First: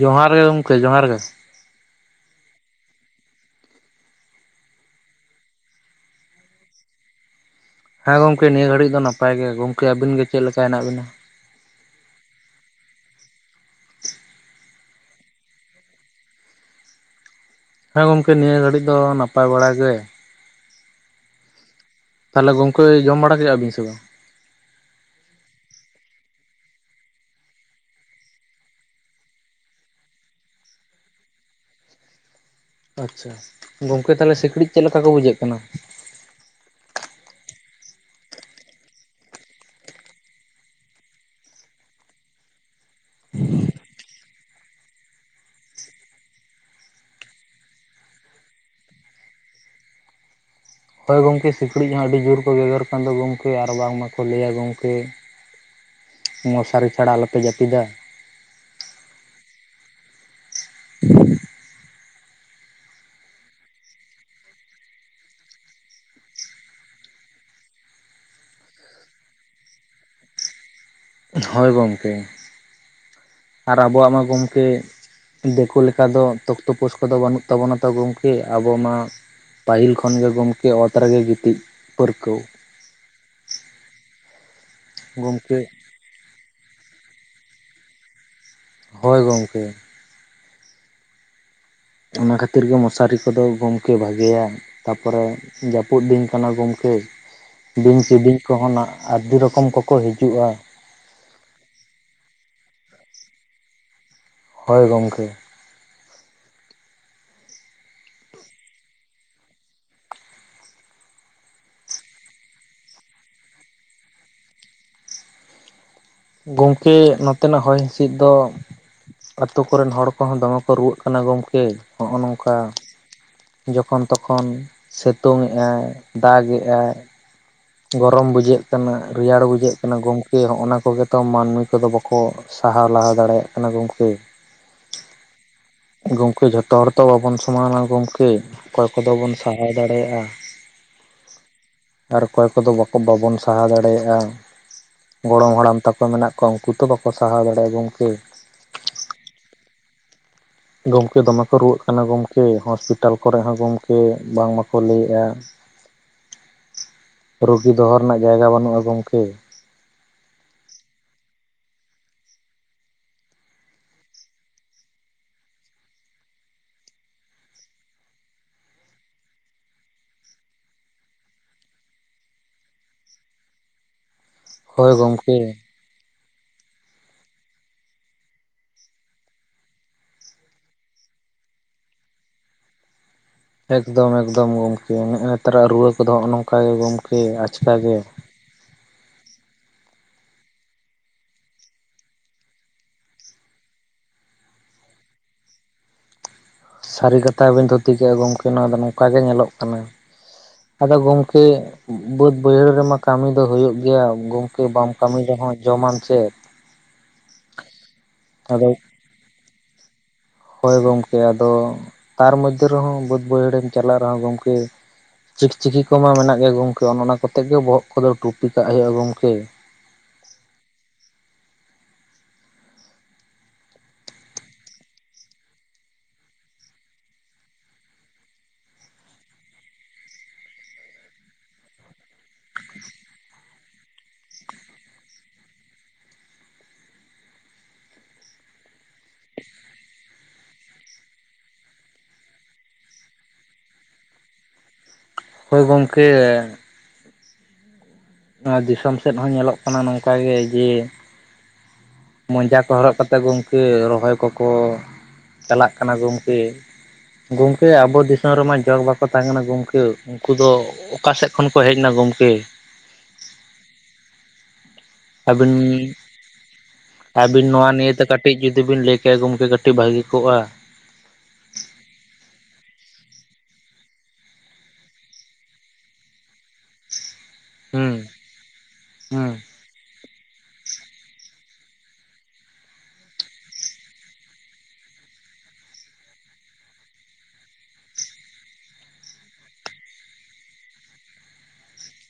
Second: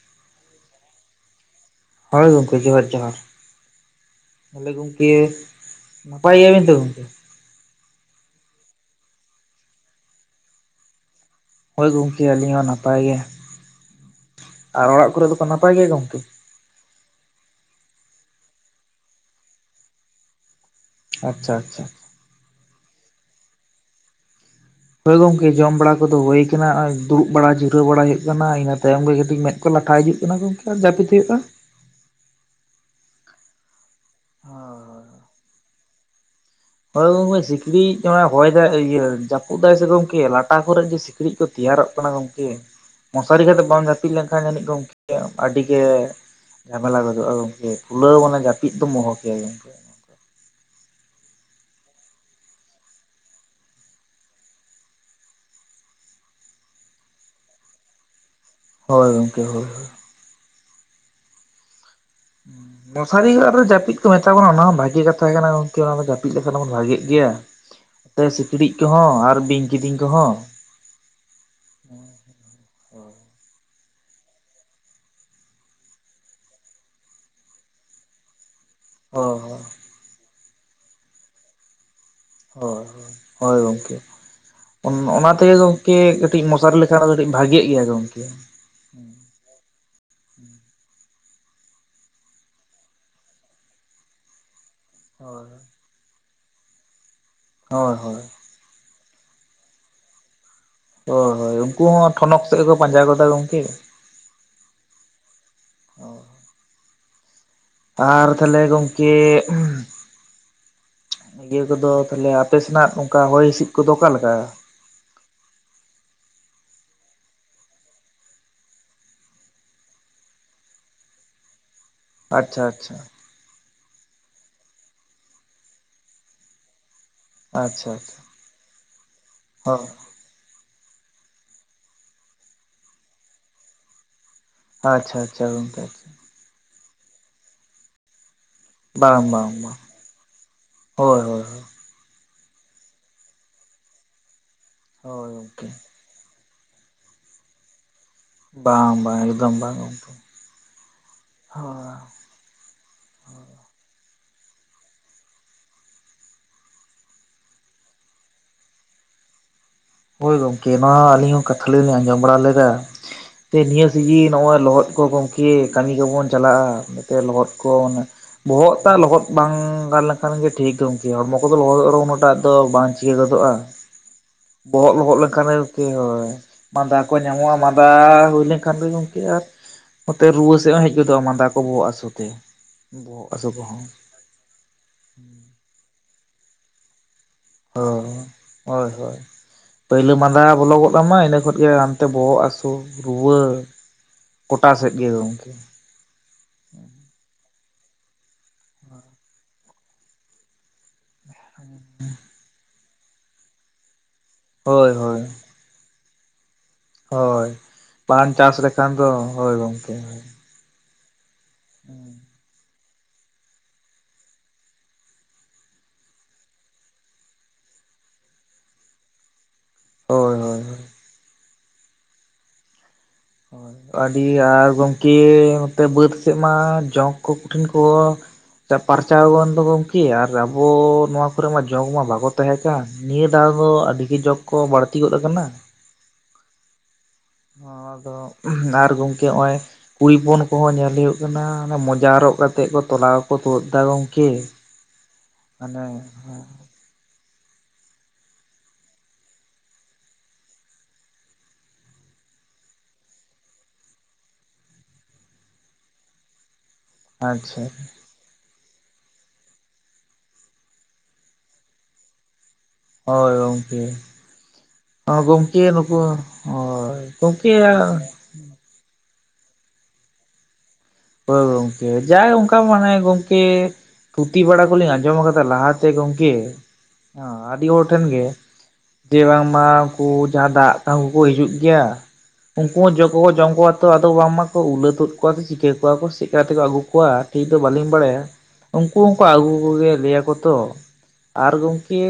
ᱡᱚᱦᱟᱨ ᱜᱮ ᱜᱚᱝᱠᱮ ᱡᱚᱦᱟᱨ ᱜᱮ᱾ ᱦᱳᱭ ᱜᱚᱝᱠᱮ ᱡᱚᱦᱟᱨ ᱡᱚᱦᱟᱨ᱾ ᱛᱟᱦᱚᱞᱮ ᱜᱚᱝᱠᱮ, ᱱᱟᱯᱟᱭ ᱜᱮᱭᱟ ᱵᱤᱱ ᱛᱚ ᱜᱚᱝᱠᱮ? ᱦᱮᱸ ᱜᱚᱝᱠᱮ ᱱᱤᱭᱟᱹ ᱜᱷᱟᱹᱲᱤᱡ ᱫᱚ ᱱᱟᱯᱟᱭ ᱜᱮ, ᱜᱚᱝᱠᱮ ᱟᱵᱤᱱ ᱜᱮ ᱪᱮᱫ ᱞᱮᱠᱟ ᱦᱮᱱᱟᱜ ᱵᱤᱱᱟ? ᱦᱚᱭ ᱜᱚᱝᱠᱮ ᱟᱞᱤᱧ ᱦᱚᱸ ᱱᱟᱯᱟᱭ ᱜᱮ, ᱟᱨ ᱚᱲᱟᱜ ᱠᱚᱨᱮ ᱫᱚᱠᱚ ᱱᱟᱯᱟᱭ ᱜᱮᱭᱟ ᱜᱚᱝᱠᱮ? ᱦᱮᱸ ᱜᱚᱝᱠᱮ ᱱᱤᱭᱟᱹ ᱜᱷᱟᱹᱲᱤᱡ ᱫᱚ ᱱᱟᱯᱟᱭ ᱵᱟᱲᱟ ᱜᱮ᱾ ᱟᱪᱪᱷᱟ ᱟᱪᱪᱷᱟ᱾ ᱛᱟᱦᱚᱞᱮ ᱜᱚᱝᱠᱮᱭ ᱡᱚᱢ ᱵᱟᱲᱟ ᱠᱮᱫ-ᱟ ᱵᱤᱱ ᱥᱮ ᱵᱟᱝ? ᱦᱚᱭ ᱜᱚᱝᱠᱮ ᱡᱚᱢ ᱵᱟᱲᱟ ᱠᱚᱫᱚ ᱦᱩᱭ ᱠᱟᱱᱟ ᱦᱚᱸᱜ-ᱚᱭ ᱫᱩᱲᱩᱵ ᱵᱟᱲᱟ ᱡᱤᱨᱟᱹᱣ ᱵᱟᱲᱟ ᱦᱩᱭᱩᱜ ᱠᱟᱱᱟ ᱤᱱᱟᱹ ᱛᱟᱭᱚᱢ ᱜᱮ ᱠᱟᱹᱴᱤᱡ ᱢᱮᱫ ᱠᱚ ᱞᱟᱴᱷᱟ ᱤᱫᱤᱜ ᱠᱟᱱᱟ ᱜᱚᱝᱠᱮ, ᱟᱨ ᱡᱟᱯᱤᱫ ᱦᱩᱭᱩᱜᱼᱟ᱾ ᱟᱪᱪᱷᱟ, ᱜᱚᱝᱠᱮ ᱛᱟᱦᱚᱞᱮ ᱥᱤᱠᱤᱲᱤᱡ ᱪᱮᱫ ᱞᱮᱠᱟ ᱠᱚ ᱵᱩᱡᱷᱟᱜ ᱠᱟᱱᱟ? ᱦᱚᱭ ᱜᱚᱝᱠᱮ ᱥᱤᱠᱲᱤᱡ ᱚᱱᱟ ᱦᱚᱭ ᱫᱟᱭ ᱟ ᱤᱭᱟᱹ ᱡᱟᱹᱯᱩᱫ ᱫᱟᱭ ᱥᱮ ᱜᱚᱝᱠᱮ ᱞᱟᱴᱟ ᱠᱚᱨᱮ ᱡᱮ ᱥᱤ ᱠᱤᱲᱤᱡ ᱠᱚ ᱛᱮᱭᱟᱨᱚᱜ ᱠᱟᱱᱟ ᱜᱚᱝᱠᱮ, ᱢᱚᱥᱟᱨᱤ ᱠᱟᱛᱮ ᱵᱟᱝ ᱡᱟᱹᱯᱤᱫ ᱞᱮᱱ ᱠᱷᱟᱱ ᱡᱟᱱᱤᱡ ᱜᱚᱝᱠᱮ ᱟᱹᱰᱤ ᱜᱮ ᱡᱷᱟᱢᱮᱞᱟ ᱜᱚᱫᱚᱜᱼᱟ ᱜᱚᱝᱠᱮ, ᱠᱷᱩᱞᱟᱹᱣ ᱢᱟᱱᱮ ᱡᱟᱹᱯᱤᱫ ᱫᱚᱢ ᱚᱦᱚ ᱠᱮᱭᱟ ᱜᱚᱝᱠᱮ᱾ ᱦᱳᱭ ᱜᱚᱝᱠᱮ ᱥᱤᱠᱲᱤᱡ ᱦᱚᱸ ᱟᱹᱰᱤ ᱡᱳᱨ ᱠᱚ ᱜᱮᱜᱮᱨ ᱠᱟᱱ ᱫᱚ ᱜᱚᱝᱠᱮ ᱟᱨ ᱵᱟᱝᱢᱟᱠᱚ ᱞᱟᱹᱭᱟ ᱜᱚᱝᱠᱮ ᱢᱚᱥᱟᱨᱤ ᱪᱷᱟᱲᱟ ᱟᱞᱚ ᱯᱮ ᱡᱟᱯᱤᱫᱟ᱾ ᱦᱳᱭ ᱜᱚᱝᱠᱮ ᱦᱳᱭ ᱦᱳᱭ᱾ ᱦᱩᱸ᱾ ᱢᱚᱥᱟᱨᱤ [unintelligible] ᱨᱮ ᱡᱟᱹᱯᱤᱫ ᱠᱚ ᱢᱮᱛᱟ ᱵᱚᱱᱟ ᱚᱱᱟ ᱦᱚᱸ ᱵᱷᱟᱜᱤ ᱠᱟᱛᱷᱟ ᱠᱟᱱᱟ ᱜᱚᱝᱠᱮ, ᱚᱱᱟ ᱫᱚ ᱡᱟᱹᱯᱤᱫ ᱞᱮᱠᱷᱟᱱ ᱫᱚ ᱵᱚᱱ ᱵᱷᱟᱜᱤᱜ ᱜᱮᱭᱟ᱾ ᱛᱮ ᱥᱤᱠᱲᱤᱡ ᱠᱚᱦᱚᱸ ᱟᱨ ᱵᱤᱧ ᱠᱤᱫᱤᱧ ᱠᱚᱦᱚᱸ᱾ ᱦᱳᱭ ᱜᱚᱝᱠᱮ᱾ ᱟᱨ ᱟᱵᱚᱣᱟᱜ ᱢᱟ ᱜᱚᱝᱠᱮ ᱫᱤᱠᱳ ᱞᱮᱠᱟ ᱫᱚ ᱛᱚᱯ ᱛᱚᱯᱳᱥ ᱠᱚᱫᱚ ᱵᱟᱹᱱᱩᱜ ᱛᱟᱵᱚᱱᱟ ᱛᱚ ᱜᱚᱝ ᱠᱮ ᱟᱵᱚ ᱢᱟ ᱦᱳᱭ ᱯᱟᱹᱦᱤᱞ ᱠᱷᱚᱱ ᱜᱮ ᱜᱚᱝᱠᱮ ᱚᱛ ᱨᱮᱜᱮ ᱜᱤᱛᱤᱡ ᱯᱟᱹᱨᱠᱟᱹᱣ᱾ ᱦᱳᱭ, ᱦᱳᱭ ᱜᱚᱝᱠᱮ᱾ ᱚᱱᱟ ᱛᱮᱜᱮ ᱜᱚᱢᱠᱮ ᱜᱚᱝ ᱠᱮ ᱠᱟᱹᱴᱤᱡ ᱢᱚᱥᱟᱨᱤ ᱞᱮᱠᱷᱟᱱ ᱚᱱᱟ ᱫᱚ ᱠᱟᱹᱴᱤᱡ ᱵᱷᱟᱜᱤᱭᱮᱜ ᱜᱮᱭᱟ ᱜᱚᱝᱠᱮ᱾ ᱦᱚᱭ ᱜᱚᱝᱠᱮ ᱾ ᱚᱱᱟ ᱠᱷᱟᱹᱛᱤᱨ ᱜᱮ ᱢᱚᱥᱟᱨᱤ ᱠᱚᱫᱚ ᱜᱚᱝᱠᱮ ᱵᱷᱟᱜᱮᱭᱟ, ᱛᱟᱯᱚᱨᱮ ᱦᱳᱭ ᱡᱟᱹ ᱯᱩᱫ ᱫᱤᱱ ᱠᱟᱱᱟ ᱜᱚᱝᱠᱮ, ᱦᱳᱭ ᱵᱤᱧ ᱦᱳᱭ ᱠᱤᱰᱤᱧ ᱠᱚᱦᱚᱸ ᱱᱟᱜ ᱟᱹᱰᱤ ᱨᱚᱠᱚᱢ ᱠᱚᱠᱚ ᱦᱤᱡᱩᱜᱼᱟ᱾ ᱦᱳᱭ ᱦᱳᱭ ᱩᱝᱠᱩ ᱦᱚᱸ ᱴᱷᱚᱱᱚᱠ ᱥᱮᱫ ᱠᱚ ᱯᱟᱸᱡᱟ ᱜᱚᱫᱟ ᱜᱚᱝᱠᱮ᱾ ᱦᱚᱭ ᱜᱚᱝᱠᱮ᱾ ᱟᱨ ᱛᱟᱦᱚᱞᱮ ᱜᱚᱝᱠᱮ ᱱᱤᱭᱟᱹ ᱠᱚᱫᱚ ᱛᱟᱦᱚᱞᱮ ᱟᱯᱮ ᱥᱮᱱᱟᱜ ᱚᱱᱠᱟ ᱦᱚᱭ ᱦᱤᱥᱤᱫ ᱠᱚᱫᱚ ᱚᱠᱟᱞᱮᱠᱟ? ᱜᱚᱝᱠᱮ ᱱᱚᱛᱮᱱᱟᱜ ᱦᱚᱭ ᱦᱸᱤᱥᱤᱫ ᱫᱚ ᱟᱹᱛᱩ ᱠᱚᱨᱮᱱ ᱦᱚᱲ ᱠᱚᱦᱚᱸ ᱫᱚᱢᱮ ᱠᱚ ᱨᱩᱣᱟᱹᱜ ᱠᱟᱱᱟ ᱜᱚᱝᱠᱮ ᱦᱚᱸᱜᱼᱱᱚᱝᱠᱟ ᱟᱪᱪᱷᱟ ᱟᱪᱪᱷᱟ ᱾ ᱡᱚᱠᱷᱚᱱ ᱛᱚᱠᱷᱚᱱ ᱥᱤᱛᱩᱝ ᱮᱜᱼᱟᱭ ᱫᱟᱜᱮᱜᱼᱟᱭ ᱾ ᱟᱪᱪᱷᱟ ᱟᱪᱪᱷᱟ ᱜᱚᱨᱚᱢ ᱵᱩᱡᱷᱟᱹᱜ ᱠᱟᱱᱟ ᱨᱮᱭᱟᱲ ᱵᱩᱡᱷᱟᱹᱜ ᱦᱚᱸ ᱠᱟᱱᱟ ᱜᱚᱝ ᱠᱮ ᱦᱚᱜᱼᱱᱟ ᱠᱚᱜᱮᱛᱚ ᱢᱟᱹᱱᱢᱤ ᱠᱚᱫᱚ ᱵᱟᱠᱚ ᱥᱟᱦᱟᱣ ᱞᱟᱦᱟ ᱫᱟᱲᱮᱭᱟᱜ ᱠᱟᱱᱟ ᱜᱚᱢᱠᱮ ᱾ ᱟᱪᱪᱷᱟ ᱟᱪᱪᱷᱟ ᱜᱚᱝᱠᱮ ᱟᱪᱷᱟ ᱜᱚᱢᱠᱮ ᱡᱷᱚᱛᱚ ᱦᱚᱲ ᱛᱚ ᱵᱟᱵᱚᱱ ᱥᱚᱢᱟᱱᱟ ᱜᱚᱢᱠᱮ? ᱚᱠᱚᱭ ᱠᱚᱫᱚ ᱵᱟᱝ ᱵᱚᱱ ᱵᱟᱝ ᱥᱟᱦᱟᱣ ᱵᱟᱝ ᱫᱟᱲᱮᱭᱟᱜᱼᱟ ᱦᱳᱭ ᱦᱳᱭ ᱟᱨ ᱚᱠᱚᱭ ᱠᱚᱫᱚ ᱵᱟᱠᱚ ᱵᱟᱵᱚᱱ ᱥᱟᱦᱟᱣ ᱫᱟᱲᱮᱭᱟᱜᱼᱟ ᱦᱳᱭ ᱜᱚᱲᱚᱢ ᱜᱚᱢᱠᱮ ᱦᱟᱲᱟᱢ ᱛᱟ ᱠᱚ ᱢᱮᱱᱟᱜ ᱠᱚᱣᱟ ᱩᱱᱠᱩ ᱛᱚ ᱵᱟᱠᱚ ᱥᱟᱦᱟᱣ ᱫᱟᱲᱮᱭᱟᱜᱼᱟ ᱜᱚᱝᱠᱮ᱾ ᱵᱟᱝ ᱵᱟᱝ ᱮᱠᱫᱚᱢ ᱵᱟᱝ ᱾ ᱜᱚᱢᱠᱮ ᱫᱚᱢᱮ ᱠᱚ ᱨᱩᱣᱟᱹᱜ ᱠᱟᱱᱟ ᱜᱚᱢ ᱠᱮ ᱦᱚᱥᱯᱤᱴᱟᱞ ᱠᱚᱨᱮ ᱦᱚᱸ ᱜᱚᱝᱠᱮ ᱵᱟᱝ ᱢᱟᱠᱚ ᱞᱟᱹᱭᱮᱜᱼᱟ ᱾ ᱨᱩᱜᱤ ᱫᱚᱦᱚ ᱨᱮᱱᱟᱜ ᱡᱟᱭᱜᱟ ᱵᱟᱹᱱᱩᱜᱼᱟ ᱜᱚᱝᱠᱮ ᱾ ᱦᱳᱭ ᱜᱚᱝᱠᱮ ᱱᱚᱣᱟ ᱟᱹᱞᱤᱧ ᱦᱚᱸ ᱠᱟᱛᱷᱟ ᱞᱤᱧ ᱟᱸᱡᱚᱢ ᱵᱟᱲᱟ ᱞᱮᱫᱟ ᱾ ᱛᱮ ᱱᱤᱭᱟᱹ ᱥᱤᱡᱤ ᱱᱚᱜᱼᱚᱭ ᱞᱚᱦᱚᱫ ᱠᱚ ᱜᱚᱢᱠᱮ ᱠᱟᱹᱢᱤ ᱠᱚᱵᱚᱱ ᱪᱟᱞᱟᱜᱼᱟ ᱾ ᱡᱟᱛᱮ ᱞᱚᱦᱚᱫ ᱠᱚ ᱢᱟᱱᱮ ᱵᱚᱦᱚᱜ ᱛᱟᱜ ᱞᱚᱦᱚᱫ ᱵᱟᱝ ᱜᱟᱱ ᱞᱮᱱᱠᱷᱟᱱ ᱜᱮ ᱴᱷᱤᱠ ᱜᱚᱝᱠᱮ ᱦᱚᱲᱢᱚ ᱠᱚᱫᱚ ᱞᱚᱦᱚᱫᱚᱜ ᱩᱱᱟᱹᱜ ᱴᱟ ᱫᱚ ᱵᱟᱝ ᱪᱤᱠᱟᱹ ᱜᱚᱫᱚᱜᱼᱟ ᱦᱳᱭ ᱵᱚᱦᱚᱜ ᱞᱚᱦᱚᱫ ᱜᱚᱢᱠᱮ ᱞᱮᱱᱠᱷᱟᱱ ᱦᱳᱭ ᱢᱟᱸᱫᱟ ᱠᱚ ᱧᱟᱢᱚᱜᱼᱟ ᱢᱟᱫᱟ ᱦᱩᱭ ᱞᱮᱱᱠᱷᱟᱱ ᱜᱮ ᱜᱚᱝᱠᱮ ᱟᱨ ᱱᱚᱛᱮ ᱨᱩᱣᱟᱹ ᱥᱮᱫ ᱦᱚᱸ ᱦᱮᱡ ᱜᱚᱫᱚᱜᱼᱟ ᱢᱟᱸᱫᱟ ᱠᱚ ᱵᱚᱦᱚᱜ ᱦᱟᱹᱥᱩ ᱛᱮ ᱾ ᱵᱚᱦᱚᱜ ᱦᱟᱹᱥᱩ ᱠᱚ ᱮᱠᱫᱚᱢ ᱮᱠᱫᱚᱢ ᱜᱚᱢᱠᱮ ᱱᱮᱜᱼᱱᱮᱛᱟᱨᱟᱜ ᱨᱩᱣᱟᱹ ᱠᱚᱫᱚ ᱱᱚᱜᱼ ᱱᱚᱝᱠᱟ ᱜᱮ ᱜᱚᱝᱠᱮ ᱟᱪᱠᱟ ᱜᱮ ᱾ ᱦᱳᱭ ᱦᱳᱭ ᱾ ᱯᱟᱹᱭᱞᱟᱹ ᱢᱟᱸᱫᱟ ᱵᱚᱞᱚᱜᱚᱫ ᱟᱢᱟ ᱤᱱᱟᱹ ᱠᱷᱚᱡ ᱜᱮ ᱦᱟᱱᱛᱮ ᱵᱚᱦᱚᱜ ᱦᱟᱹᱥᱩ ᱨᱩᱣᱟᱹ ᱾ ᱜᱚᱴᱟ ᱥᱮᱫ ᱜᱮ ᱜᱚᱝᱠᱮ ᱾ ᱥᱟᱹᱨᱤ ᱠᱟᱛᱷᱟ ᱵᱤᱱ ᱫᱷᱩᱛᱤ ᱠᱮᱫᱼᱟ ᱜᱚᱝᱠᱮ ᱱᱚᱣᱟ ᱫᱚ ᱱᱚᱝᱠᱟ ᱜᱮ ᱧᱮᱞᱚᱜ ᱠᱟᱱᱟ ᱾ ᱟᱫᱚ ᱜᱚᱝᱠᱮ ᱵᱟᱹᱫᱽ ᱵᱟᱹᱭᱦᱟᱹᱲ ᱨᱮᱢᱟ ᱠᱟᱹᱢᱤ ᱫᱚ ᱦᱩᱭᱩᱜ ᱜᱮᱭᱟ ᱜᱚᱝ ᱠᱮ ᱵᱟᱢ ᱦᱳᱭ ᱠᱟᱹᱢᱤ ᱦᱳᱭ ᱨᱮᱦᱚᱸ ᱡᱚᱢᱟᱢ ᱪᱮᱫ? ᱦᱳᱭ ᱵᱟᱢ ᱪᱟᱥ ᱟᱫᱚ ᱞᱮᱠᱷᱟᱱ ᱫᱚ ᱦᱳᱭ ᱜᱚᱝᱠᱮ ᱾ ᱦᱳᱭ ᱜᱚᱝᱠᱮ ᱟᱫᱚ ᱛᱟᱨ ᱢᱚᱫᱽᱫᱷᱮ ᱨᱮᱦᱚᱸ ᱵᱟᱹᱫᱽ ᱵᱟᱹᱭᱦᱟᱹᱲᱮᱢ ᱪᱟᱞᱟᱜ ᱨᱮᱦᱚᱸ ᱜᱚᱝᱠᱮ ᱪᱤᱠᱪᱤᱠᱤ ᱠᱚᱢᱟ ᱢᱮᱱᱟᱜ ᱜᱮᱭᱟ ᱜᱚᱝᱠᱮ ᱚᱱᱮ ᱚᱱᱟ ᱠᱚᱛᱮ ᱜᱮ ᱵᱚᱦᱚᱜ ᱠᱚᱫᱚ ᱴᱩᱯᱤ ᱠᱟᱜ ᱦᱩᱭᱩᱜᱼᱟ ᱜᱚᱝᱠᱮ ᱾ ᱦᱳᱭ ᱦᱳᱭ ᱾ ᱦᱳᱭᱻ ᱦᱳᱭ ᱾ ᱟᱹᱰᱤ ᱟᱨ ᱜᱚᱝᱠᱮ ᱱᱚᱛᱮ ᱵᱟᱹᱫᱽ ᱥᱮᱫ ᱢᱟ ᱡᱚᱸᱠ ᱠᱚᱸᱠᱩᱴᱷᱤᱱ ᱠᱚ ᱯᱟᱨᱪᱟᱣ ᱜᱟᱱ ᱫᱚ ᱜᱚᱝᱠᱮ ᱟᱨ ᱟᱵᱚ ᱱᱚᱣᱟ ᱠᱚᱨᱮ ᱢᱟ ᱡᱚᱸᱠ ᱢᱟ ᱵᱟᱠᱚ ᱛᱟᱦᱮᱸ ᱪᱟ ᱱᱤᱭᱟᱹ ᱫᱷᱟᱣ ᱫᱚ ᱟᱹᱰᱤᱜᱮ ᱡᱚᱸᱠ ᱠᱚ ᱵᱟᱹᱲᱛᱤ ᱜᱚᱫ ᱠᱟᱱᱟ ᱾ ᱟᱫᱚ ᱟᱨ ᱜᱚᱝᱠᱮ ᱱᱚᱜᱼᱚᱭ ᱠᱩᱲᱤ ᱦᱚᱯᱚᱱ ᱠᱚᱦᱚᱸ ᱧᱮᱞ ᱦᱩᱭᱩᱜ ᱠᱟᱱᱟ ᱢᱚᱡᱟ ᱦᱚᱨᱚᱜ ᱠᱟᱛᱮ ᱠᱚ ᱛᱚᱞᱟᱠᱚ ᱛᱩᱫ ᱫᱟ ᱜᱚᱝᱠᱮ ᱾ ᱦᱳᱭ ᱜᱚᱝᱠᱮ ᱾ ᱱᱚᱣᱟ ᱫᱤᱥᱚᱢ ᱥᱮᱫ ᱦᱚᱸ ᱧᱮᱞᱚᱜ ᱠᱟᱱᱟ ᱱᱚᱝᱠᱟ ᱜᱮ ᱡᱮ ᱢᱚᱡᱟ ᱠᱚ ᱦᱚᱨᱚᱜ ᱠᱟᱛᱮᱫ ᱜᱚᱝᱠᱮ ᱨᱚᱦᱚᱭ ᱠᱚᱠᱚ ᱪᱟᱞᱟᱜ ᱠᱟᱱᱟ ᱜᱚᱝᱠᱮ ᱟᱪᱪᱷᱟ ᱜᱚᱝᱠᱮ ᱟᱵᱚ ᱛᱟᱹᱢ ᱨᱮᱢᱟ ᱡᱚᱸᱠᱽ ᱵᱟᱠᱚ ᱛᱟᱦᱮᱸ ᱠᱟᱱᱟ ᱜᱚᱝᱠᱮ ᱩᱱᱠᱩ ᱫᱚ ᱚᱠᱟᱥᱮᱫ ᱠᱷᱚᱱ ᱠᱚ ᱦᱮᱡ ᱮᱱᱟ ᱜᱚᱝᱠᱮ? ᱦᱳᱭ ᱜᱚᱝᱠᱮ᱾ ᱚ ᱟᱹᱵᱤᱱ ᱜᱚᱝᱠᱮ ᱱᱩᱠᱩ ᱦᱳᱭ᱾ ᱟᱹᱵᱤᱱ ᱜᱚᱝᱠᱮ ᱱᱚᱣᱟ ᱟ ᱱᱤᱭᱮᱛᱮ ᱠᱟᱹᱴᱤᱡ ᱡᱩᱫᱤ ᱵᱤᱱ ᱞᱟᱹᱭ ᱠᱮᱭᱟ ᱜᱚᱝᱠᱮ ᱠᱟᱹᱴᱤᱡ ᱵᱷᱟᱹᱜᱤ ᱠᱚᱜᱼᱟ᱾ ᱦᱳᱭ ᱜᱚᱝᱠᱮ ᱡᱟᱭ ᱚᱱᱠᱟ ᱢᱟᱱᱮ ᱜᱚᱝᱠᱮ ᱛᱷᱩᱛᱷᱤ ᱵᱟᱲᱟ ᱠᱚᱞᱤᱧ ᱟᱸᱡᱚᱢ ᱠᱟᱫᱟ ᱞᱟᱦᱟᱛᱮ ᱜᱚᱝᱠᱮ ᱟᱹᱰᱤ ᱦᱚᱲ ᱦᱩᱸ ᱴᱷᱮᱱ ᱜᱮ᱾ ᱡᱮ ᱦᱩᱸ ᱵᱟᱝᱢᱟ ᱩᱱᱠᱩ ᱡᱟᱦᱟᱸ ᱫᱟᱜ ᱠᱟᱹᱦᱩ ᱠᱚ ᱦᱤᱡᱩᱜ ᱜᱮᱭᱟ᱾ ᱩᱱᱠᱩ ᱦᱚᱸ ᱡᱚᱸᱠ ᱠᱚᱠᱚ ᱡᱚᱢ ᱠᱚᱣᱟ ᱛᱚ ᱟᱫᱚ ᱵᱟᱝᱢᱟᱠᱚ ᱩᱞᱟᱹ ᱛᱩᱫ ᱠᱚᱣᱟ ᱥᱮ ᱪᱤᱠᱟᱹ ᱠᱚᱣᱟ ᱠᱚ ᱥᱮ ᱪᱮᱫᱠᱟ ᱠᱟᱛᱮᱠᱚ ᱟᱹᱜᱩ ᱠᱚᱣᱟ ᱴᱷᱤᱠ ᱫᱚ ᱵᱟᱹᱞᱤᱧ ᱵᱟᱲᱟᱭᱟ᱾ ᱩᱱᱠᱩ ᱦᱚᱸᱠᱚ ᱟᱹᱜᱩ ᱠᱚᱜᱮᱭᱟ ᱞᱟᱹᱭᱟᱠᱚ ᱛᱚ ᱟᱨ ᱜᱚᱝᱠᱮ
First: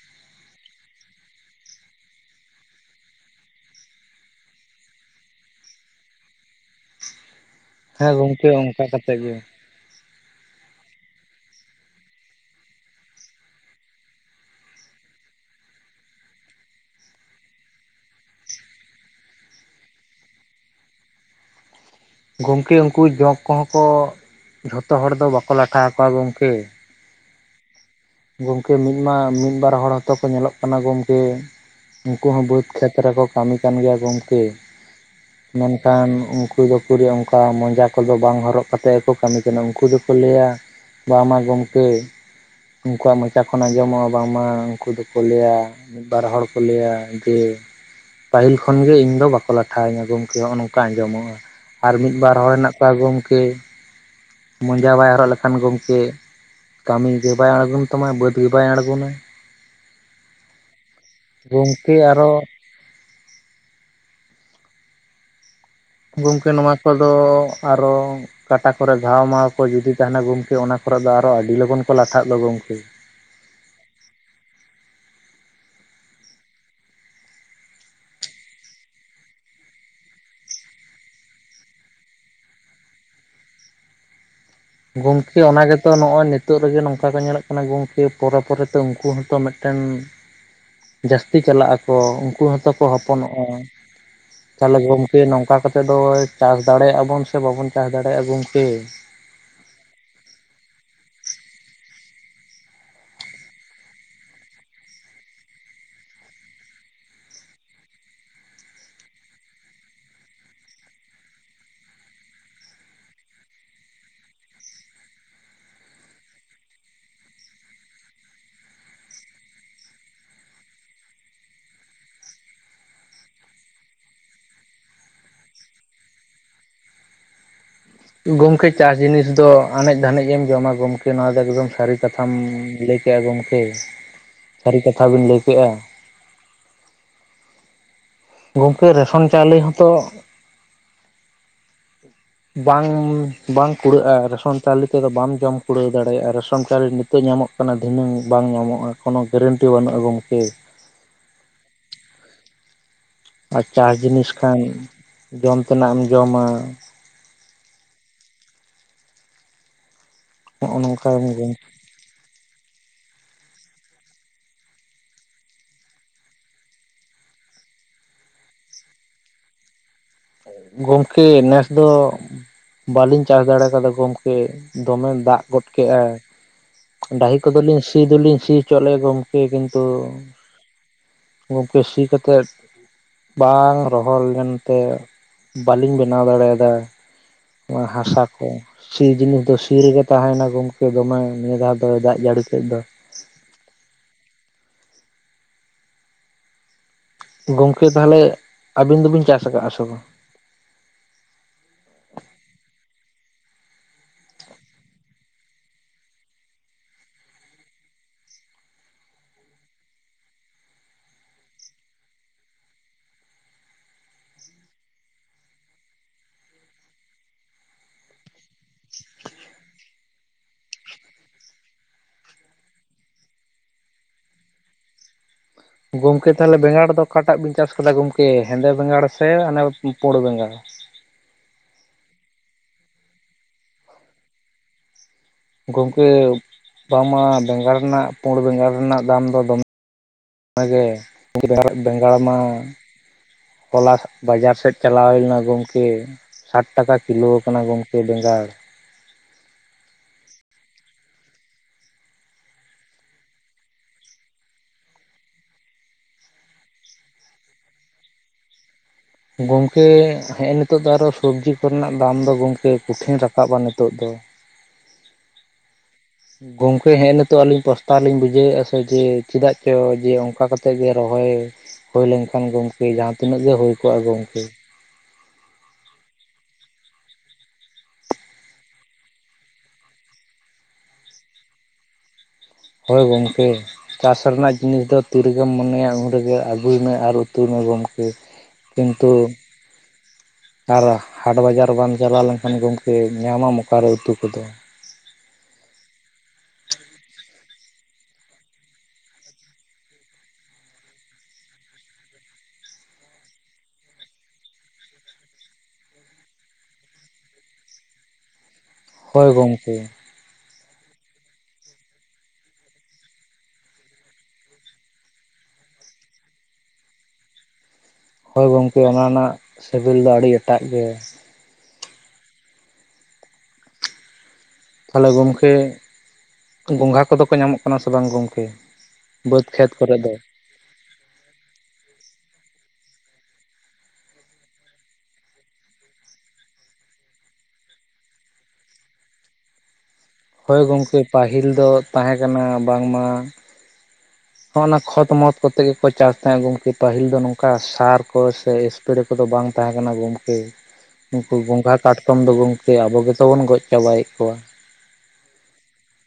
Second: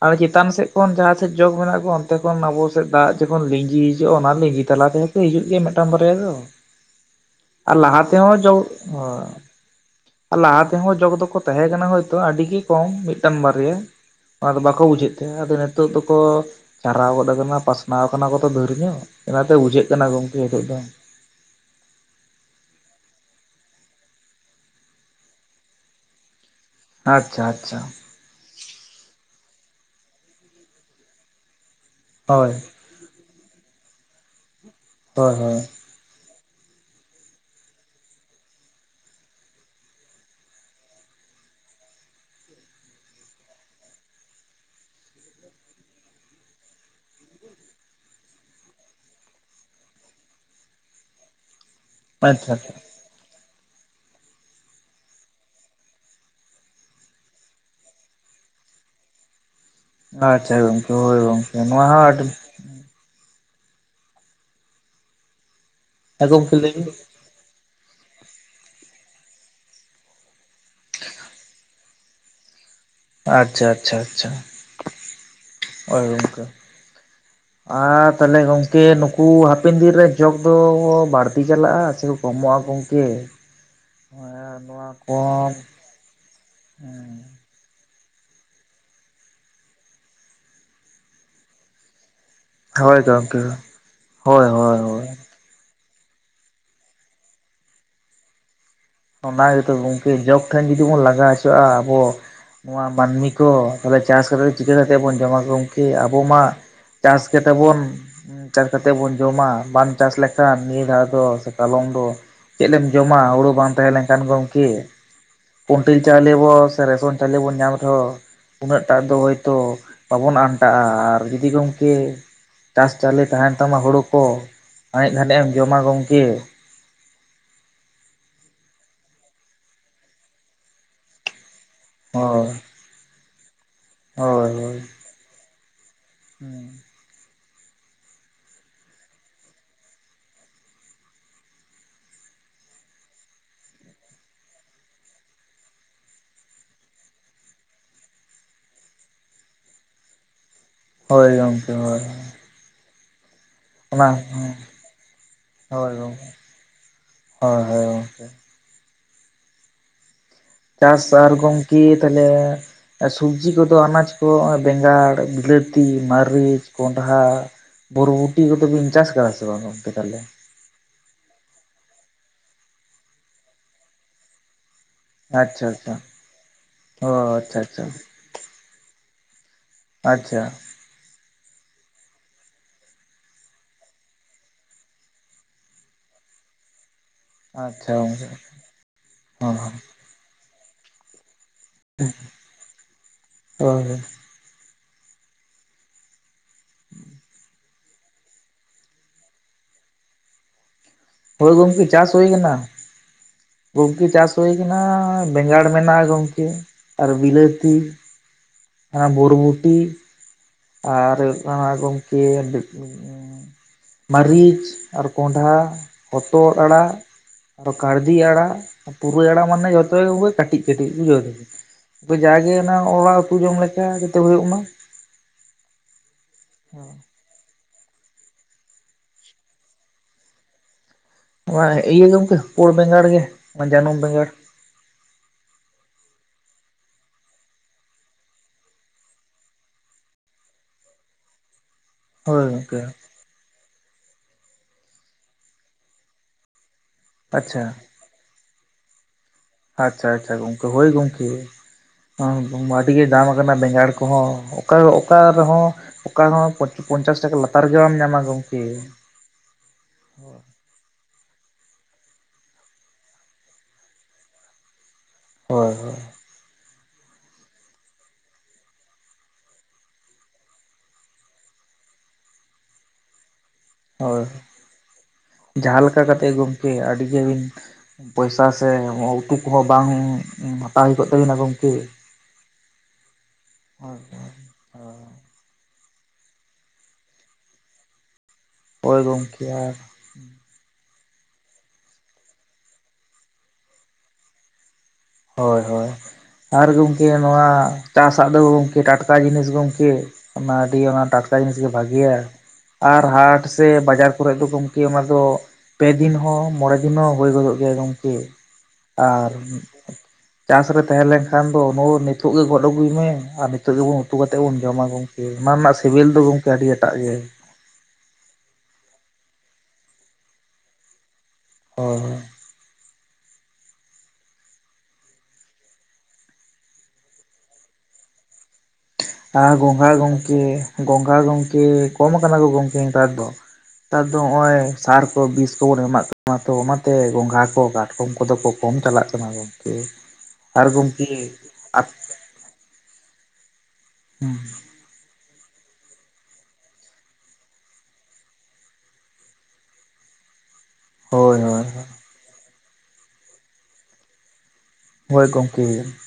ᱦᱟᱱᱮ ᱪᱮᱛᱟᱱ ᱥᱮᱫ ᱠᱷᱚᱱ ᱡᱟᱦᱟᱸ ᱥᱮᱫ ᱡᱚᱸᱠ ᱢᱮᱱᱟᱜ ᱠᱚ ᱚᱱᱛᱮ ᱠᱷᱚᱱ ᱟᱵᱚ ᱥᱮᱫ ᱫᱟᱜ ᱡᱚᱠᱷᱚᱱ ᱞᱤᱸᱜᱤ ᱦᱤᱡᱩᱜᱼᱟ ᱚᱱᱟ ᱞᱤᱸᱜᱤ ᱛᱟᱞᱟ ᱛᱮ ᱦᱚ ᱦᱤᱡᱩᱜ ᱜᱮᱭᱟ ᱢᱤᱫᱴᱟᱝ ᱵᱟᱨᱭᱟ ᱫᱚ᱾ ᱟᱨ ᱞᱟᱦᱟ ᱦᱮᱸ ᱛᱮᱦᱚᱸ ᱜᱚᱢᱠᱮ ᱡᱚᱸᱠ ᱚᱱᱠᱟ ᱠᱟᱛᱮᱫ ᱦᱳᱭ᱾ ᱜᱮ ᱟᱨ ᱞᱟᱦᱟ ᱛᱮᱦᱚᱸ ᱡᱚᱜ ᱫᱚᱠᱚ ᱛᱟᱦᱮᱸ ᱠᱟᱱᱟ ᱦᱚᱭᱛᱚ ᱟᱹᱰᱤ ᱜᱮ ᱠᱚᱢ ᱢᱤᱫᱴᱟᱱ ᱵᱟᱨᱭᱟ᱾ ᱚᱱᱟᱫᱚ ᱵᱟᱠᱚ ᱵᱩᱡᱷᱟᱹᱜ ᱛᱮ᱾ ᱟᱫᱚ ᱱᱤᱛᱚᱜ ᱫᱚᱠᱚ ᱪᱟᱨᱦᱟᱣ ᱜᱚᱫ ᱠᱟᱱᱟ ᱯᱟᱥᱱᱟᱣ ᱠᱟᱱᱟ ᱠᱚ ᱛᱚ ᱫᱷᱟᱹᱨ ᱧᱚᱜ, ᱚᱱᱟᱛᱮ ᱵᱩᱡᱷᱟᱹᱜ ᱠᱟᱱᱟ ᱜᱚᱝᱠᱮ ᱦᱤᱛᱚᱜ ᱫᱚ᱾ ᱜᱚᱝᱠᱮ ᱩᱱᱠᱩ ᱡᱚᱸᱠ ᱠᱚᱦᱚᱸ ᱠᱚ ᱡᱷᱚᱛᱚ ᱦᱚᱲ ᱫᱚ ᱵᱟᱠᱚ ᱞᱟᱴᱷᱟ ᱟᱠᱚᱣᱟ ᱜᱚᱝᱠᱮ᱾ ᱟᱪᱪᱷᱟ ᱟᱪᱪᱷᱟ᱾ ᱜᱚᱝᱠᱮ ᱢᱤᱫ ᱢᱟ ᱢᱤᱫ ᱵᱟᱨ ᱦᱚᱲ ᱦᱚᱸᱛᱚ ᱠᱚ ᱧᱮᱞᱚᱜ ᱠᱟᱱᱟ ᱜᱚᱝᱠᱮ ᱩᱱᱠᱩ ᱦᱚᱸ ᱦᱳᱭ ᱵᱟᱹᱫᱽ ᱠᱷᱮᱛ ᱨᱮᱠᱚ ᱠᱟᱹᱢᱤ ᱠᱟᱱ ᱜᱮᱭᱟ ᱜᱚᱝᱠᱮ᱾ ᱦᱳᱭ ᱦᱮᱸ᱾ ᱠᱷᱟᱱ ᱩᱱᱠᱩ ᱫᱚ ᱯᱩᱨᱟᱹ ᱚᱱᱠᱟ ᱢᱚᱡᱟ ᱠᱚᱫᱚ ᱵᱟᱝ ᱦᱚᱨᱚᱜ ᱠᱟᱛᱮᱜ ᱜᱮᱠᱚ ᱠᱟᱹᱢᱤ ᱠᱟᱱᱟ᱾ ᱩᱱᱠᱩ ᱫᱚᱠᱚ ᱞᱟᱹᱭᱟ ᱵᱟᱝᱢᱟ ᱜᱚᱢᱠᱮ ᱩᱱᱠᱩᱣᱟᱜ ᱢᱚᱪᱟ ᱠᱷᱚᱱ ᱟᱸᱡᱚᱢᱚᱜᱼᱟ ᱵᱟᱝᱢᱟ ᱩᱱᱠᱩ ᱫᱚᱠᱚ ᱞᱟᱹᱭᱟ ᱢᱤᱫ ᱵᱟᱨ ᱦᱚᱲ ᱠᱚ ᱞᱟᱹᱭᱟ ᱡᱮ ᱯᱟᱹᱦᱤᱞ ᱠᱷᱚᱱ ᱤᱧ ᱫᱚ ᱵᱟᱠᱚ ᱞᱟᱴᱷᱟᱣᱟᱧᱟ ᱜᱚᱢᱠᱮ ᱦᱚᱸᱜ-ᱚ ᱱᱚᱝᱠᱟ ᱟᱸᱡᱚᱢᱚᱜᱼᱟ᱾ ᱟᱨ ᱢᱤᱫᱵᱟᱨ ᱟᱪᱪᱷᱟ ᱦᱚᱲ ᱟᱪᱪᱷᱟ ᱦᱮᱱᱟᱜ ᱠᱚᱣᱟ ᱜᱚᱢᱠᱮ ᱢᱚᱡᱟ ᱵᱟᱭ ᱦᱚᱨᱚᱜ ᱞᱮᱠᱷᱟᱱ ᱜᱚᱢᱠᱮ ᱠᱟᱹᱢᱤ ᱜᱮ ᱵᱟᱭ ᱟᱬᱜᱳᱱ ᱛᱟᱢᱭ, ᱵᱟᱹᱫᱽ ᱜᱮ ᱵᱟᱭ ᱟᱬᱜᱚᱱᱟᱭ᱾ ᱟᱪᱪᱷᱟ ᱜᱚᱝᱠᱮ ᱦᱳᱭ ᱜᱚᱝᱠᱮ ᱱᱚᱶᱟ ᱜᱚᱢᱠᱮ ᱦᱚᱸ ᱟᱹᱰᱤ ᱟᱨᱚ ᱦᱮᱸ ᱜᱚᱝᱠᱮ ᱜᱚᱢᱠᱮ ᱞᱟᱹᱭ ᱱᱚᱣᱟ ᱵᱤᱱ ᱠᱚᱫᱚ ᱟᱨᱚ ᱠᱟᱴᱟ ᱠᱚᱨᱮ ᱜᱷᱟᱣ ᱢᱟᱣ ᱠᱚ ᱡᱩᱫᱤ ᱛᱟᱦᱮᱱᱟ ᱜᱚᱢᱠᱮ ᱚᱱᱟ ᱠᱚᱨ ᱫᱚ ᱟᱨᱚ ᱟᱹᱰᱤ ᱞᱚᱜᱚᱱ ᱠᱚ ᱞᱟᱴᱷᱟᱜ ᱫᱚ ᱜᱚᱢᱠᱮ᱾ ᱟᱪᱪᱷᱟ ᱟᱪᱪᱷᱟ ᱟᱪᱪᱷᱟ ᱦᱳᱭ ᱜᱚᱢᱠᱮ᱾ [inaudible] ᱟᱨ ᱛᱟᱦᱚᱞᱮ ᱜᱚᱝᱠᱮ ᱱᱩᱠᱩ ᱦᱟᱯᱮᱱ ᱫᱤᱱ ᱨᱮ ᱡᱚᱜ ᱫᱚᱠᱚ ᱵᱟᱹᱲᱛᱤ ᱪᱟᱞᱟᱜᱼᱟ ᱥᱮ ᱠᱚ ᱠᱚᱢᱚ-ᱟ ᱜᱚᱢᱠᱮ᱾ ᱱᱚᱣᱟ ᱠᱚ ᱜᱚᱝᱠᱮ ᱚᱱᱟ ᱜᱮᱛᱚ ᱱᱚᱜᱼᱚᱭ ᱱᱤᱛᱳᱜ ᱨᱮᱜᱮ ᱱᱚᱝᱠᱟ ᱠᱚ ᱧᱮᱞᱚᱜ ᱠᱟᱱᱟ ᱜᱚᱢᱠᱮ ᱯᱚᱨᱮ ᱯᱚᱨᱮᱛᱮ ᱩᱱᱠᱩ ᱦᱚᱸᱛᱚ ᱢᱤᱫᱴᱮᱱ ᱡᱟᱹᱥᱛᱤ ᱪᱟᱞᱟᱜ ᱟᱠᱚ, ᱩᱱᱠᱩ ᱦᱚᱸᱛᱚ ᱠᱚ ᱦᱳᱭ ᱜᱚᱢᱠᱮ ᱦᱚᱯᱚᱱᱚᱜᱼᱟ ᱦᱳᱭ ᱦᱳᱭ ᱛᱟᱦᱚᱞᱮ ᱦᱳᱭ ᱜᱚᱝᱠᱮ ᱱᱚᱝᱠᱟ ᱠᱟᱛᱮ ᱛᱮᱫ ᱫᱚᱭ ᱪᱟᱥ ᱫᱟᱲᱮᱭᱟᱜᱼᱟ ᱵᱚᱱ ᱥᱮ ᱵᱟᱵᱚᱱ ᱪᱟᱥ ᱫᱟᱲᱮᱭᱟᱜᱼᱟ ᱜᱚᱝᱠᱮ? ᱚᱱᱟ ᱜᱮᱛᱚ ᱜᱚᱝᱠᱮ ᱡᱚᱜ ᱴᱷᱮᱱ ᱡᱩᱫᱤ ᱵᱚᱱ ᱞᱟᱜᱟ ᱦᱚᱪᱚᱣᱟᱜᱼᱟ ᱟᱵᱚ᱾ ᱱᱚᱣᱟ ᱢᱟᱹᱱᱢᱤ ᱠᱚ ᱛᱟᱦᱚᱞᱮ ᱪᱟᱥ ᱠᱟᱛᱮᱫ ᱪᱤᱠᱟᱹ ᱠᱟᱛᱮᱫ ᱵᱚᱱ ᱡᱚᱢᱟ ᱜᱚᱢᱠᱮ᱾ ᱟᱵᱚ ᱢᱟ ᱪᱟᱥ ᱠᱮᱛᱮ ᱵᱚᱱ ᱪᱟᱥ ᱠᱟᱛᱮᱫ ᱵᱚᱱ ᱡᱚᱢᱟ᱾ ᱵᱟᱢ ᱪᱟᱥ ᱞᱮᱠᱷᱟᱱ ᱱᱤᱭᱟᱹ ᱫᱷᱟᱣ ᱫᱚ ᱥᱮ ᱠᱟᱞᱚᱢ ᱫᱚ ᱪᱮᱫᱞᱮᱢ ᱡᱚᱢᱟ ᱦᱳᱲᱳ ᱵᱟᱝ ᱛᱟᱸᱦᱮ ᱞᱮᱱᱠᱷᱟᱱ ᱜᱚᱝᱠᱮ᱾ ᱠᱚᱱᱴᱮᱞ ᱪᱟᱣᱞᱮ ᱵᱚ ᱥᱮ ᱨᱮᱥᱚᱱ ᱪᱟᱣᱞᱮᱵᱚ ᱧᱟᱢ ᱨᱮᱦᱚ ᱩᱱᱟᱹᱜ ᱴᱟᱜ ᱫᱚ ᱦᱚᱳᱭᱛᱳ ᱵᱟᱵᱚᱱ ᱟᱱᱴᱟᱜᱼᱟ ᱟᱨ ᱡᱩᱫᱤ ᱜᱚᱢᱠᱮ ᱪᱟᱥ ᱪᱟᱣᱞᱮ ᱛᱟᱦᱮᱱ ᱛᱟᱢᱟ ᱦᱩᱲᱳ ᱠᱚ ᱟᱱᱮᱡ ᱫᱟᱷᱟᱱᱮᱡ ᱮᱢ ᱡᱚᱢᱟ ᱜᱚᱢᱠᱮ ᱜᱚᱢᱠᱮ ᱪᱟᱥ ᱡᱤᱱᱤᱥ ᱫᱚ ᱮᱱᱮᱡ ᱫᱷᱟᱹᱱᱮᱡᱮᱢ ᱡᱚᱢᱟ ᱜᱚᱢᱠᱮ ᱱᱚᱣᱟ ᱫᱚ ᱮᱠᱫᱚᱢ ᱥᱟᱹᱨᱤ ᱠᱟᱛᱷᱟᱢ ᱦᱳᱭ ᱞᱟᱹᱭ ᱠᱮᱜᱼᱟ ᱜᱚᱢᱠᱮ ᱦᱳᱭ ᱥᱟᱹᱨᱤ ᱦᱳᱭ ᱠᱟᱛᱷᱟ ᱵᱤᱱ ᱞᱟᱹᱭ ᱠᱮᱜᱼᱟ ᱜᱚᱝᱠᱮ ᱨᱮᱥᱚᱱ ᱪᱟᱣᱞᱮ ᱦᱚᱸᱛᱚ ᱵᱟᱝ ᱵᱟᱝ ᱠᱩᱲᱟᱹᱜᱼᱟ ᱨᱮᱥᱚᱱ ᱪᱟᱣᱞᱤ ᱛᱮᱫᱚ ᱵᱟᱢ ᱡᱚᱢ ᱠᱩᱲᱟᱹᱣ ᱫᱟᱲᱮᱭᱟᱜᱼᱟ ᱨᱮᱥᱚᱱ ᱪᱟᱣᱞᱮ ᱱᱤᱛᱚᱜ ᱧᱟᱢᱚᱜ ᱠᱟᱱᱟ ᱫᱷᱤᱱᱟᱹᱝ ᱵᱟᱝ ᱧᱟᱢᱚᱜᱼᱟ ᱠᱳᱱᱳ ᱜᱮᱨᱮᱱᱴᱤ ᱵᱟᱹᱱᱩᱜᱼᱟ ᱜᱚᱝᱠᱮ ᱦᱳᱭ ᱜᱚᱝᱚᱢᱠᱮ ᱦᱳᱭ ᱟᱨ ᱪᱟᱥ ᱚᱱᱟ ᱡᱤᱱᱤᱥ ᱠᱷᱟᱱ ᱡᱚᱢ ᱛᱮᱱᱟᱜ ᱦᱳᱭ ᱮᱢ ᱜᱚᱝᱠᱮ ᱡᱚᱢᱟ ᱦᱳᱭ ᱦᱳᱭ ᱜᱚᱝᱠᱮ ᱱᱚᱜᱼᱚ ᱪᱟᱥ ᱱᱚᱝᱠᱟ ᱟᱨ ᱜᱚᱢᱠᱮ ᱛᱟᱞᱦᱮ ᱥᱚᱵᱡᱤ ᱠᱚᱫᱚ ᱟᱱᱟᱡ ᱠᱚ ᱵᱮᱸᱜᱟᱲ ᱵᱤᱞᱟᱹᱛᱤ ᱢᱟᱹᱨᱤᱪ ᱠᱚᱸᱰᱷᱟ ᱵᱩᱨᱩ ᱵᱩᱴᱤ ᱠᱚᱫᱚ ᱵᱤᱱ ᱪᱟᱥ ᱟᱠᱟᱫᱟ ᱥᱮ ᱵᱟᱝ ᱜᱚᱢᱠᱮ ᱛᱟᱦᱞᱮ ᱜᱚᱢᱠᱮ ᱱᱮᱥ ᱫᱚ ᱵᱟᱞᱤᱧ ᱪᱟᱥ ᱫᱟᱲᱮ ᱠᱟᱫᱟ ᱜᱚᱢᱠᱮ ᱫᱚᱢᱮ ᱫᱟᱜ ᱟᱪᱪᱷᱟ ᱜᱚᱫ ᱟᱪᱪᱷᱟ ᱠᱮᱜᱟᱭ ᱚ ᱰᱟᱹᱺᱦᱤ ᱟᱪᱪᱷᱟ ᱠᱚᱫᱚᱞᱤᱧ ᱟᱪᱪᱷᱟ ᱥᱤ ᱫᱚᱞᱤᱧ ᱥᱤ ᱦᱚᱪᱚᱞᱮᱜ ᱜᱚᱢᱠᱮ ᱠᱮ ᱠᱤᱱᱛᱩ ᱟᱪᱪᱷᱟ ᱜᱚᱢᱠᱮ ᱥᱤ ᱠᱟᱛᱮᱫ ᱵᱟᱝ ᱨᱚᱦᱚᱲ ᱞᱮᱱ ᱛᱮ ᱵᱟᱞᱤᱧ ᱵᱮᱱᱟᱣ ᱫᱟᱬᱮᱭᱟᱫᱟ ᱟᱪᱪᱷᱟ ᱦᱟᱥᱟ ᱜᱚᱝᱠᱮ ᱛᱮ ᱥᱤ ᱡᱤᱱᱤᱥ ᱫᱚ ᱦᱚᱸ ᱥᱤ ᱨᱮᱜᱮ ᱛᱟᱦᱮᱱᱟ ᱜᱚᱢᱠᱮ ᱫᱚᱢᱮ ᱱᱤᱭᱟᱹ ᱫᱷᱟᱣ ᱫᱚ ᱫᱟᱜ ᱡᱟᱹᱲᱤ ᱠᱮᱫ ᱫᱚ ᱦᱳᱭ ᱦᱳᱭ ᱜᱚᱝᱠᱮ ᱛᱟᱦᱚᱞᱮ ᱟᱵᱤᱱ ᱫᱚᱵᱤᱱ ᱪᱟᱥ ᱟᱠᱟᱫᱼᱟ ᱥᱮ ᱵᱟᱝ ᱦᱳᱭ ᱜᱚᱢᱠᱮ ᱪᱟᱥ ᱦᱩᱭ ᱠᱟᱱᱟ ᱜᱚᱝᱠᱮ ᱪᱟᱥ ᱦᱩᱭ ᱠᱟᱱᱟ᱾ ᱵᱮᱸᱜᱟᱲ ᱢᱮᱱᱟᱜᱼᱟ ᱜᱚᱢᱠᱮ ᱟᱨ ᱵᱤᱞᱟᱹᱛᱤ᱾ ᱦᱮᱸ ᱵᱚᱨᱵᱚᱴᱤ ᱟᱨ ᱦᱳᱭᱳᱜ ᱠᱟᱱᱟ ᱜᱚᱝᱠᱮ, ᱢᱟᱹᱨᱤᱪ ᱟᱨ ᱠᱚᱸᱰᱷᱟ ᱦᱚᱛᱚᱫ ᱟᱲᱟᱜ ᱟᱨ ᱠᱟᱲᱫᱤ ᱟᱲᱟᱜ ᱯᱩᱨᱟᱹᱭ ᱟᱲᱟᱜ ᱢᱟᱱᱮ ᱡᱚᱛᱚᱜ ᱜᱮ ᱜᱚᱢᱠᱮ ᱠᱟᱹᱴᱤᱡ ᱠᱟᱹᱴᱤᱡ ᱵᱩᱡᱷᱟᱹᱣ᱾ ᱟᱫᱚ ᱡᱟᱜᱮ ᱚᱱᱟ ᱚᱲᱟᱜ ᱩᱛᱩ ᱡᱚᱝ ᱞᱮᱠᱟ ᱡᱟᱛᱮ ᱦᱚᱭᱳᱜ ᱢᱟ᱾ ᱜᱚᱢᱠᱮ ᱛᱟᱦᱚᱞᱮ ᱵᱮᱸᱜᱟᱲ ᱫᱚ ᱚᱠᱟᱴᱟᱜ ᱵᱤᱱ ᱪᱟᱥ ᱟᱠᱟᱫᱟ ᱜᱚᱢᱠᱮ ᱦᱮᱸᱫᱮ ᱵᱮᱸᱜᱟᱲ ᱥᱮ ᱚᱱᱮ ᱯᱳᱲ ᱵᱮᱸᱜᱟᱲ? ᱤᱭᱟᱹ ᱜᱚᱝᱠᱮ ᱯᱩᱲ ᱵᱮᱸᱜᱟᱲ ᱜᱮ ᱡᱟᱱᱩᱢ ᱵᱮᱸᱜᱟᱲ᱾ ᱜᱚᱝᱠᱮ ᱵᱟᱝᱢᱟ ᱵᱮᱸᱜᱟᱲ ᱨᱮᱱᱟᱜ ᱯᱩᱲ ᱵᱮᱸᱜᱟᱲ ᱨᱮᱱᱟᱜ ᱫᱟᱢ ᱫᱚ ᱫᱚᱢᱮ ᱵᱷᱟᱜᱮ, ᱵᱮᱸᱜᱟᱲ ᱢᱟ ᱦᱳᱭ ᱜᱚᱝᱠᱮ ᱦᱚᱞᱟ ᱵᱟᱡᱟᱨ ᱥᱮᱫ ᱪᱟᱞᱟᱣ ᱦᱩᱭ ᱞᱮᱱᱟ ᱜᱚᱢᱠᱮ᱾ ᱥᱟᱴ ᱴᱟᱠᱟ ᱠᱤᱞᱳ ᱟᱠᱟᱱᱟ ᱟᱪᱪᱷᱟ ᱜᱚᱢᱠᱮ ᱵᱮᱸᱜᱟᱲ᱾ ᱟᱪᱪᱷᱟ ᱟᱪᱪᱷᱟ ᱜᱚᱝᱠᱮ ᱦᱳᱭ ᱜᱚᱝᱠᱮ᱾ ᱟᱹᱰᱤ ᱜᱮ ᱫᱟᱢ ᱟᱠᱟᱱᱟ ᱵᱮᱸᱜᱟᱲ ᱠᱚᱦᱚᱸ ᱚᱠᱟ ᱚᱠᱟ ᱨᱮᱦᱚᱸ ᱚᱠᱟ ᱦᱚᱸ ᱯᱚᱧᱪᱟᱥ ᱴᱟᱠᱟ ᱞᱟᱛᱟᱨ ᱜᱮ ᱵᱟᱢ ᱧᱟᱢᱟ ᱜᱚᱝᱠᱮ᱾ ᱜᱚᱝᱠᱮ ᱦᱮᱸᱜ ᱮ ᱱᱤᱛᱚᱜ ᱫᱚ ᱟᱨᱚ ᱥᱚᱵᱡᱤ ᱠᱚᱨᱮᱱᱟᱜ ᱫᱟᱢ ᱫᱚ ᱜᱚᱢᱠᱮ ᱠᱚᱴᱷᱤᱱ ᱨᱟᱠᱟᱵᱟ ᱱᱤᱛᱚᱜ ᱫᱚ᱾ ᱦᱳᱭ ᱜᱚᱝᱠᱮ ᱦᱮᱜ ᱱᱤᱛᱚᱜ ᱟᱞᱤᱧ ᱯᱚᱥᱛᱟᱣ ᱞᱤᱧ ᱵᱩᱡᱷᱟᱹᱣᱮᱫᱼᱟ ᱥᱮ ᱡᱮ ᱪᱮᱫᱟᱜ ᱪᱚ ᱡᱮ ᱚᱱᱠᱟ ᱠᱟᱛᱮᱜ ᱜᱮ ᱨᱚᱦᱚᱭ ᱦᱩᱭ ᱞᱮᱱᱠᱷᱟᱱ ᱜᱚᱝᱠᱮ ᱡᱟᱦᱟᱸ ᱛᱤᱱᱟᱹᱜ ᱦᱳᱭ ᱦᱳᱭ ᱡᱟᱦᱟᱸ ᱞᱮᱠᱟ ᱠᱟᱛᱮᱜ ᱜᱚᱢᱠᱮ ᱟᱹᱰᱤ ᱜᱮᱵᱤᱱ ᱯᱚᱭᱥᱟ ᱥᱮ ᱩᱛᱩ ᱠᱚᱦᱚᱸ ᱵᱟᱝ ᱦᱟᱛᱟᱣ ᱦᱩᱭ ᱠᱚᱜ ᱛᱟᱵᱤᱱᱟ ᱜᱚᱝᱠᱮ᱾ ᱦᱳᱭ ᱜᱚᱝᱠᱮ, ᱪᱟᱥ ᱨᱮᱱᱟᱜ ᱡᱤᱱᱤᱥ ᱫᱚ ᱛᱤ ᱨᱮᱜᱮᱢ ᱢᱚᱱᱮᱭᱟ ᱩᱱ ᱨᱮᱜᱮ ᱟᱹᱜᱩᱭ ᱢᱮ ᱟᱨ ᱩᱛᱩᱭ ᱢᱮ ᱜᱚᱝᱠᱮ, ᱦᱳᱭ ᱠᱤᱱᱛᱩ ᱜᱚᱢᱠᱮ ᱟᱨ ᱟᱨ ᱦᱟᱴ ᱵᱟᱡᱟᱨ ᱵᱟᱢ ᱪᱟᱞᱟᱣ ᱞᱮᱱᱠᱷᱟᱱ ᱜᱚᱝᱠᱮ ᱧᱟᱢᱟᱢ ᱚᱠᱟ ᱨᱮ ᱩᱛᱩ ᱠᱚᱫᱚ᱾ ᱦᱳᱭ ᱦᱳᱭ, ᱟᱨ ᱜᱚᱝᱠᱮ ᱱᱚᱣᱟ ᱪᱟᱥᱟᱜ ᱫᱚ ᱜᱚᱝᱠᱮ ᱴᱟᱴᱠᱟ ᱡᱤᱱᱤᱥ ᱜᱚᱝᱠᱮ, ᱚᱱᱟ ᱟᱹᱰᱤ ᱚᱱᱟ ᱴᱟᱴᱠᱟ ᱡᱤᱱᱤᱥ ᱜᱮ ᱵᱷᱟᱜᱮᱭᱟ᱾ ᱟᱨ ᱦᱟᱴ ᱥᱮ ᱵᱟᱡᱟᱨ ᱠᱚᱨᱮᱫ ᱫᱚ ᱜᱚᱝᱠᱮ ᱚᱱᱟ ᱫᱚ ᱯᱮ ᱫᱤᱱ ᱦᱚᱸ, ᱢᱚᱬᱮ ᱫᱤᱱ ᱦᱚᱸ ᱦᱳᱭ ᱜᱚᱫᱚᱜ ᱜᱮᱭᱟ ᱜᱚᱝᱠᱮ᱾ ᱦᱚᱭ ᱜᱚᱝᱠᱮ᱾ ᱪᱟᱥ ᱨᱮ ᱛᱟᱦᱮᱸ ᱞᱮᱝᱠᱷᱟᱱ ᱫᱚ [unintelligible] ᱱᱤᱛᱚᱜ ᱜᱮ ᱜᱚᱫ ᱟᱹᱜᱩᱭ ᱢᱮ ᱟᱨ ᱱᱤᱛᱚᱜ ᱜᱮᱵᱚᱱ ᱩᱛᱩ ᱠᱟᱛᱮᱫ ᱵᱚᱱ ᱡᱚᱢᱟ ᱵᱚᱱ᱾ ᱚᱱᱟ ᱨᱮᱱᱟᱜ ᱥᱤᱵᱤᱞ ᱫᱚ ᱜᱚᱝᱠᱮ ᱟᱹᱰᱤ ᱮᱴᱟᱜ ᱜᱮ᱾ ᱦᱳᱭ ᱜᱚᱝᱠᱮ ᱚᱱᱟ ᱨᱮᱱᱟᱜ, ᱥᱤᱵᱤᱞ ᱫᱚ ᱟᱹᱰᱤ ᱮᱴᱟᱜ ᱜᱮ᱾ ᱦᱳᱭ ᱦᱳᱭ᱾ ᱛᱟᱦᱚᱞᱮ ᱜᱚᱝᱠᱮ, ᱜᱚᱝᱜᱷᱟ ᱠᱚᱫᱚ ᱠᱚ ᱧᱟᱢᱚᱜ ᱠᱟᱱᱟ ᱥᱮ ᱵᱟᱝ ᱜᱚᱝᱠᱮ? ᱟᱨ ᱜᱚᱝᱜᱷᱟ ᱜᱚᱝᱠᱮ, ᱜᱚᱝᱜᱷᱟ ᱜᱚᱝᱠᱮ ᱠᱚᱢ ᱟᱠᱟᱱᱟ ᱠᱚ ᱜᱚᱝᱠᱮ ᱱᱮᱛᱟᱨ ᱫᱚ᱾ ᱱᱮᱛᱟᱨ ᱫᱚ ᱦᱚᱸᱜᱼᱚᱭ ᱥᱟᱨ ᱠᱚ, ᱵᱤᱥ ᱠᱚᱵᱚᱱ ᱮᱢᱟᱜ ᱠᱟᱱᱟ ᱛᱚ ᱚᱱᱟᱛᱮ ᱜᱚᱸᱜᱷᱟ ᱠᱚ, ᱠᱟᱴᱠᱚᱢ ᱠᱚᱫᱚ ᱠᱚ ᱠᱚᱢ ᱪᱟᱞᱟᱜ ᱠᱟᱱᱟ ᱜᱚᱝᱠᱮ᱾ ᱦᱚᱭ ᱜᱚᱝᱠᱮ ᱯᱟᱹᱦᱤᱞ ᱫᱚ ᱛᱟᱦᱮᱸ ᱠᱟᱱᱟ ᱵᱟᱝᱢᱟ ᱦᱚᱸᱜ ᱚᱱᱟ ᱠᱷᱚᱛ ᱢᱚᱛ, ᱠᱚᱛᱮ ᱜᱮᱠᱚ ᱪᱟᱥ ᱛᱟᱦᱮᱸᱜ ᱜᱚᱢᱠᱮ᱾ ᱯᱟᱹᱦᱤᱞ ᱫᱚ ᱱᱚᱝᱠᱟ ᱥᱟᱨ ᱠᱚ ᱥᱮ ᱮᱥᱯᱮᱨᱮ ᱠᱚᱫᱚ ᱵᱟᱝ ᱛᱟᱦᱮᱸ ᱠᱟᱱᱟ ᱜᱚᱢᱠᱮ᱾ ᱩᱝᱠᱩ ᱦᱳᱭ ᱦᱳᱭ ᱜᱚᱸᱜᱷᱟ ᱠᱟᱴᱠᱚᱢ ᱫᱚ ᱜᱚᱝᱠᱮ ᱟᱵᱚ ᱜᱮᱛᱚ ᱵᱚᱱ ᱜᱚᱡ ᱪᱟᱵᱟᱭᱮᱫ ᱠᱚᱣᱟ᱾ ᱦᱳᱭ ᱜᱚᱝᱠᱮ᱾ [inaudible]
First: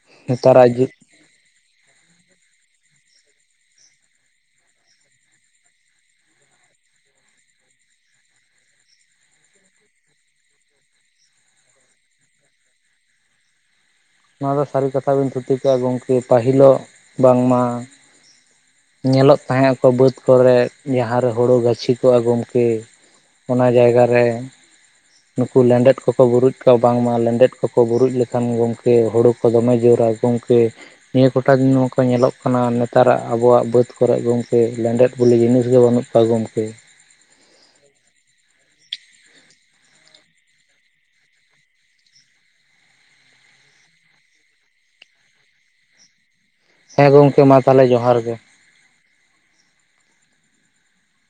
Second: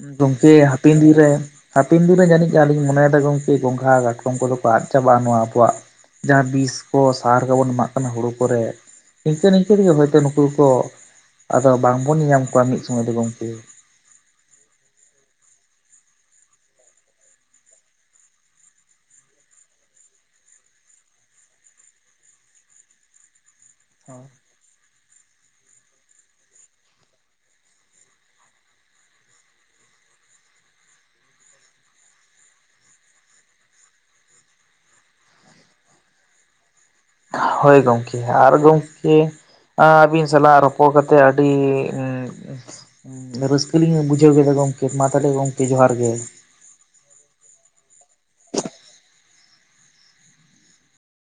ᱫᱚ ᱜᱚᱝᱠᱮ ᱱᱮᱛᱟᱨᱟᱜ ᱡᱩᱜᱽ ᱦᱟᱯᱮᱱ ᱫᱤᱱ ᱨᱮ ᱦᱟᱯᱮᱱ ᱫᱤᱱ ᱨᱮ ᱡᱟᱹᱱᱤᱡ ᱟᱹᱞᱤᱧ ᱢᱚᱱᱮᱭᱮᱫᱟ ᱜᱚᱝᱠᱮ ᱜᱚᱝᱜᱷᱟ ᱠᱟᱴᱠᱚᱢ ᱠᱚᱫᱚ ᱠᱚ ᱟᱫ ᱪᱟᱵᱟᱜᱼᱟ ᱱᱚᱣᱟ ᱟᱵᱚᱣᱟᱜ ᱡᱟᱦᱟᱸ ᱵᱤᱥ ᱠᱚ ᱥᱟᱨ ᱠᱚᱵᱚᱱ ᱮᱢᱟᱜ ᱠᱟᱱᱟ ᱦᱳᱲᱳ ᱠᱚᱨᱮ᱾ ᱱᱤᱝᱠᱟᱹ ᱱᱤᱝᱠᱟᱹ ᱛᱮᱜᱮ ᱦᱚᱭᱛᱳ ᱱᱩᱠᱩ ᱠᱚ, ᱟᱫᱚ ᱵᱟᱝ ᱵᱚᱱ ᱧᱮᱧᱟᱢ ᱠᱚᱣᱟ ᱢᱤᱫ ᱥᱚᱢᱚᱭ ᱫᱚ ᱜᱚᱝᱠᱮ᱾ ᱱᱚᱣᱟ ᱫᱚ ᱥᱟᱹᱨᱤ ᱠᱟᱛᱷᱟ ᱵᱤᱱ ᱛᱷᱩᱛᱤ ᱠᱮᱫᱼᱟ ᱜᱚᱝᱠᱮ ᱯᱟᱹᱦᱤᱞᱚᱜ ᱵᱟᱝᱢᱟ ᱧᱮᱞᱚᱜ ᱛᱟᱦᱮᱸᱜ ᱟᱠᱚ ᱵᱟᱹᱫ ᱠᱚᱨᱮ ᱡᱟᱦᱟᱸ ᱨᱮ ᱦᱩᱲᱩ ᱜᱟᱹᱪᱷᱤ ᱠᱚᱜ-ᱟ ᱜᱚᱝᱠᱮ, ᱚᱱᱟ ᱡᱟᱭ ᱜᱟ ᱨᱮ, ᱱᱩᱠᱩ ᱞᱮᱸᱰᱮᱫ ᱠᱚᱠᱚ ᱵᱩᱨᱩᱡ ᱠᱟᱜ-ᱟ, ᱵᱟᱝᱢᱟ ᱞᱮᱸᱰᱮᱫ ᱠᱚᱠᱚ ᱵᱩᱨᱩᱡ ᱞᱮᱠᱷᱟᱱ ᱜᱚᱝ ᱠᱮ ᱦᱳᱲᱳ ᱠᱚ ᱫᱚᱢᱮ ᱡᱳᱨ-ᱟᱭ ᱜᱚᱝᱠᱮ᱾ ᱱᱤᱭᱟᱹ ᱠᱚᱴᱟ ᱫᱤᱱ ᱢᱟᱠᱚ ᱧᱮᱞᱚᱜ ᱠᱟᱱᱟ ᱱᱮᱛᱟᱨᱟᱜ ᱟᱵᱚᱣᱟᱜ ᱵᱟᱹᱫᱽ ᱠᱚᱨᱮᱜ ᱜᱚᱝᱠᱮ ᱞᱮᱸᱰᱮᱫ ᱵᱚᱞᱤ ᱡᱤᱱᱤᱥ ᱜᱮ ᱵᱟᱹᱱᱩᱜ ᱠᱚᱣᱟ ᱜᱚᱢᱠᱮ᱾ ᱦᱳᱭ ᱜᱚᱝᱠᱮ ᱟᱨ ᱜᱚᱝᱠᱮ ᱟᱸ ᱟᱹᱵᱤᱱ ᱥᱟᱞᱟᱜ ᱨᱚᱯᱚᱲ ᱠᱟᱛᱮ ᱟᱹᱰᱤ ᱨᱟᱹᱥᱠᱟᱹ ᱞᱤᱧ ᱵᱩᱡᱷᱟᱹᱣ ᱠᱮᱫᱟ ᱜᱚᱝᱠᱮ ᱢᱟ ᱛᱟᱦᱚᱞᱮ ᱜᱚᱝᱠᱮ ᱡᱚᱦᱟᱨ ᱜᱮ᱾ ᱦᱮᱸ ᱜᱚᱝᱠᱮ ᱢᱟ ᱛᱟᱦᱚᱞᱮ ᱡᱚᱦᱟᱨ ᱜᱮ᱾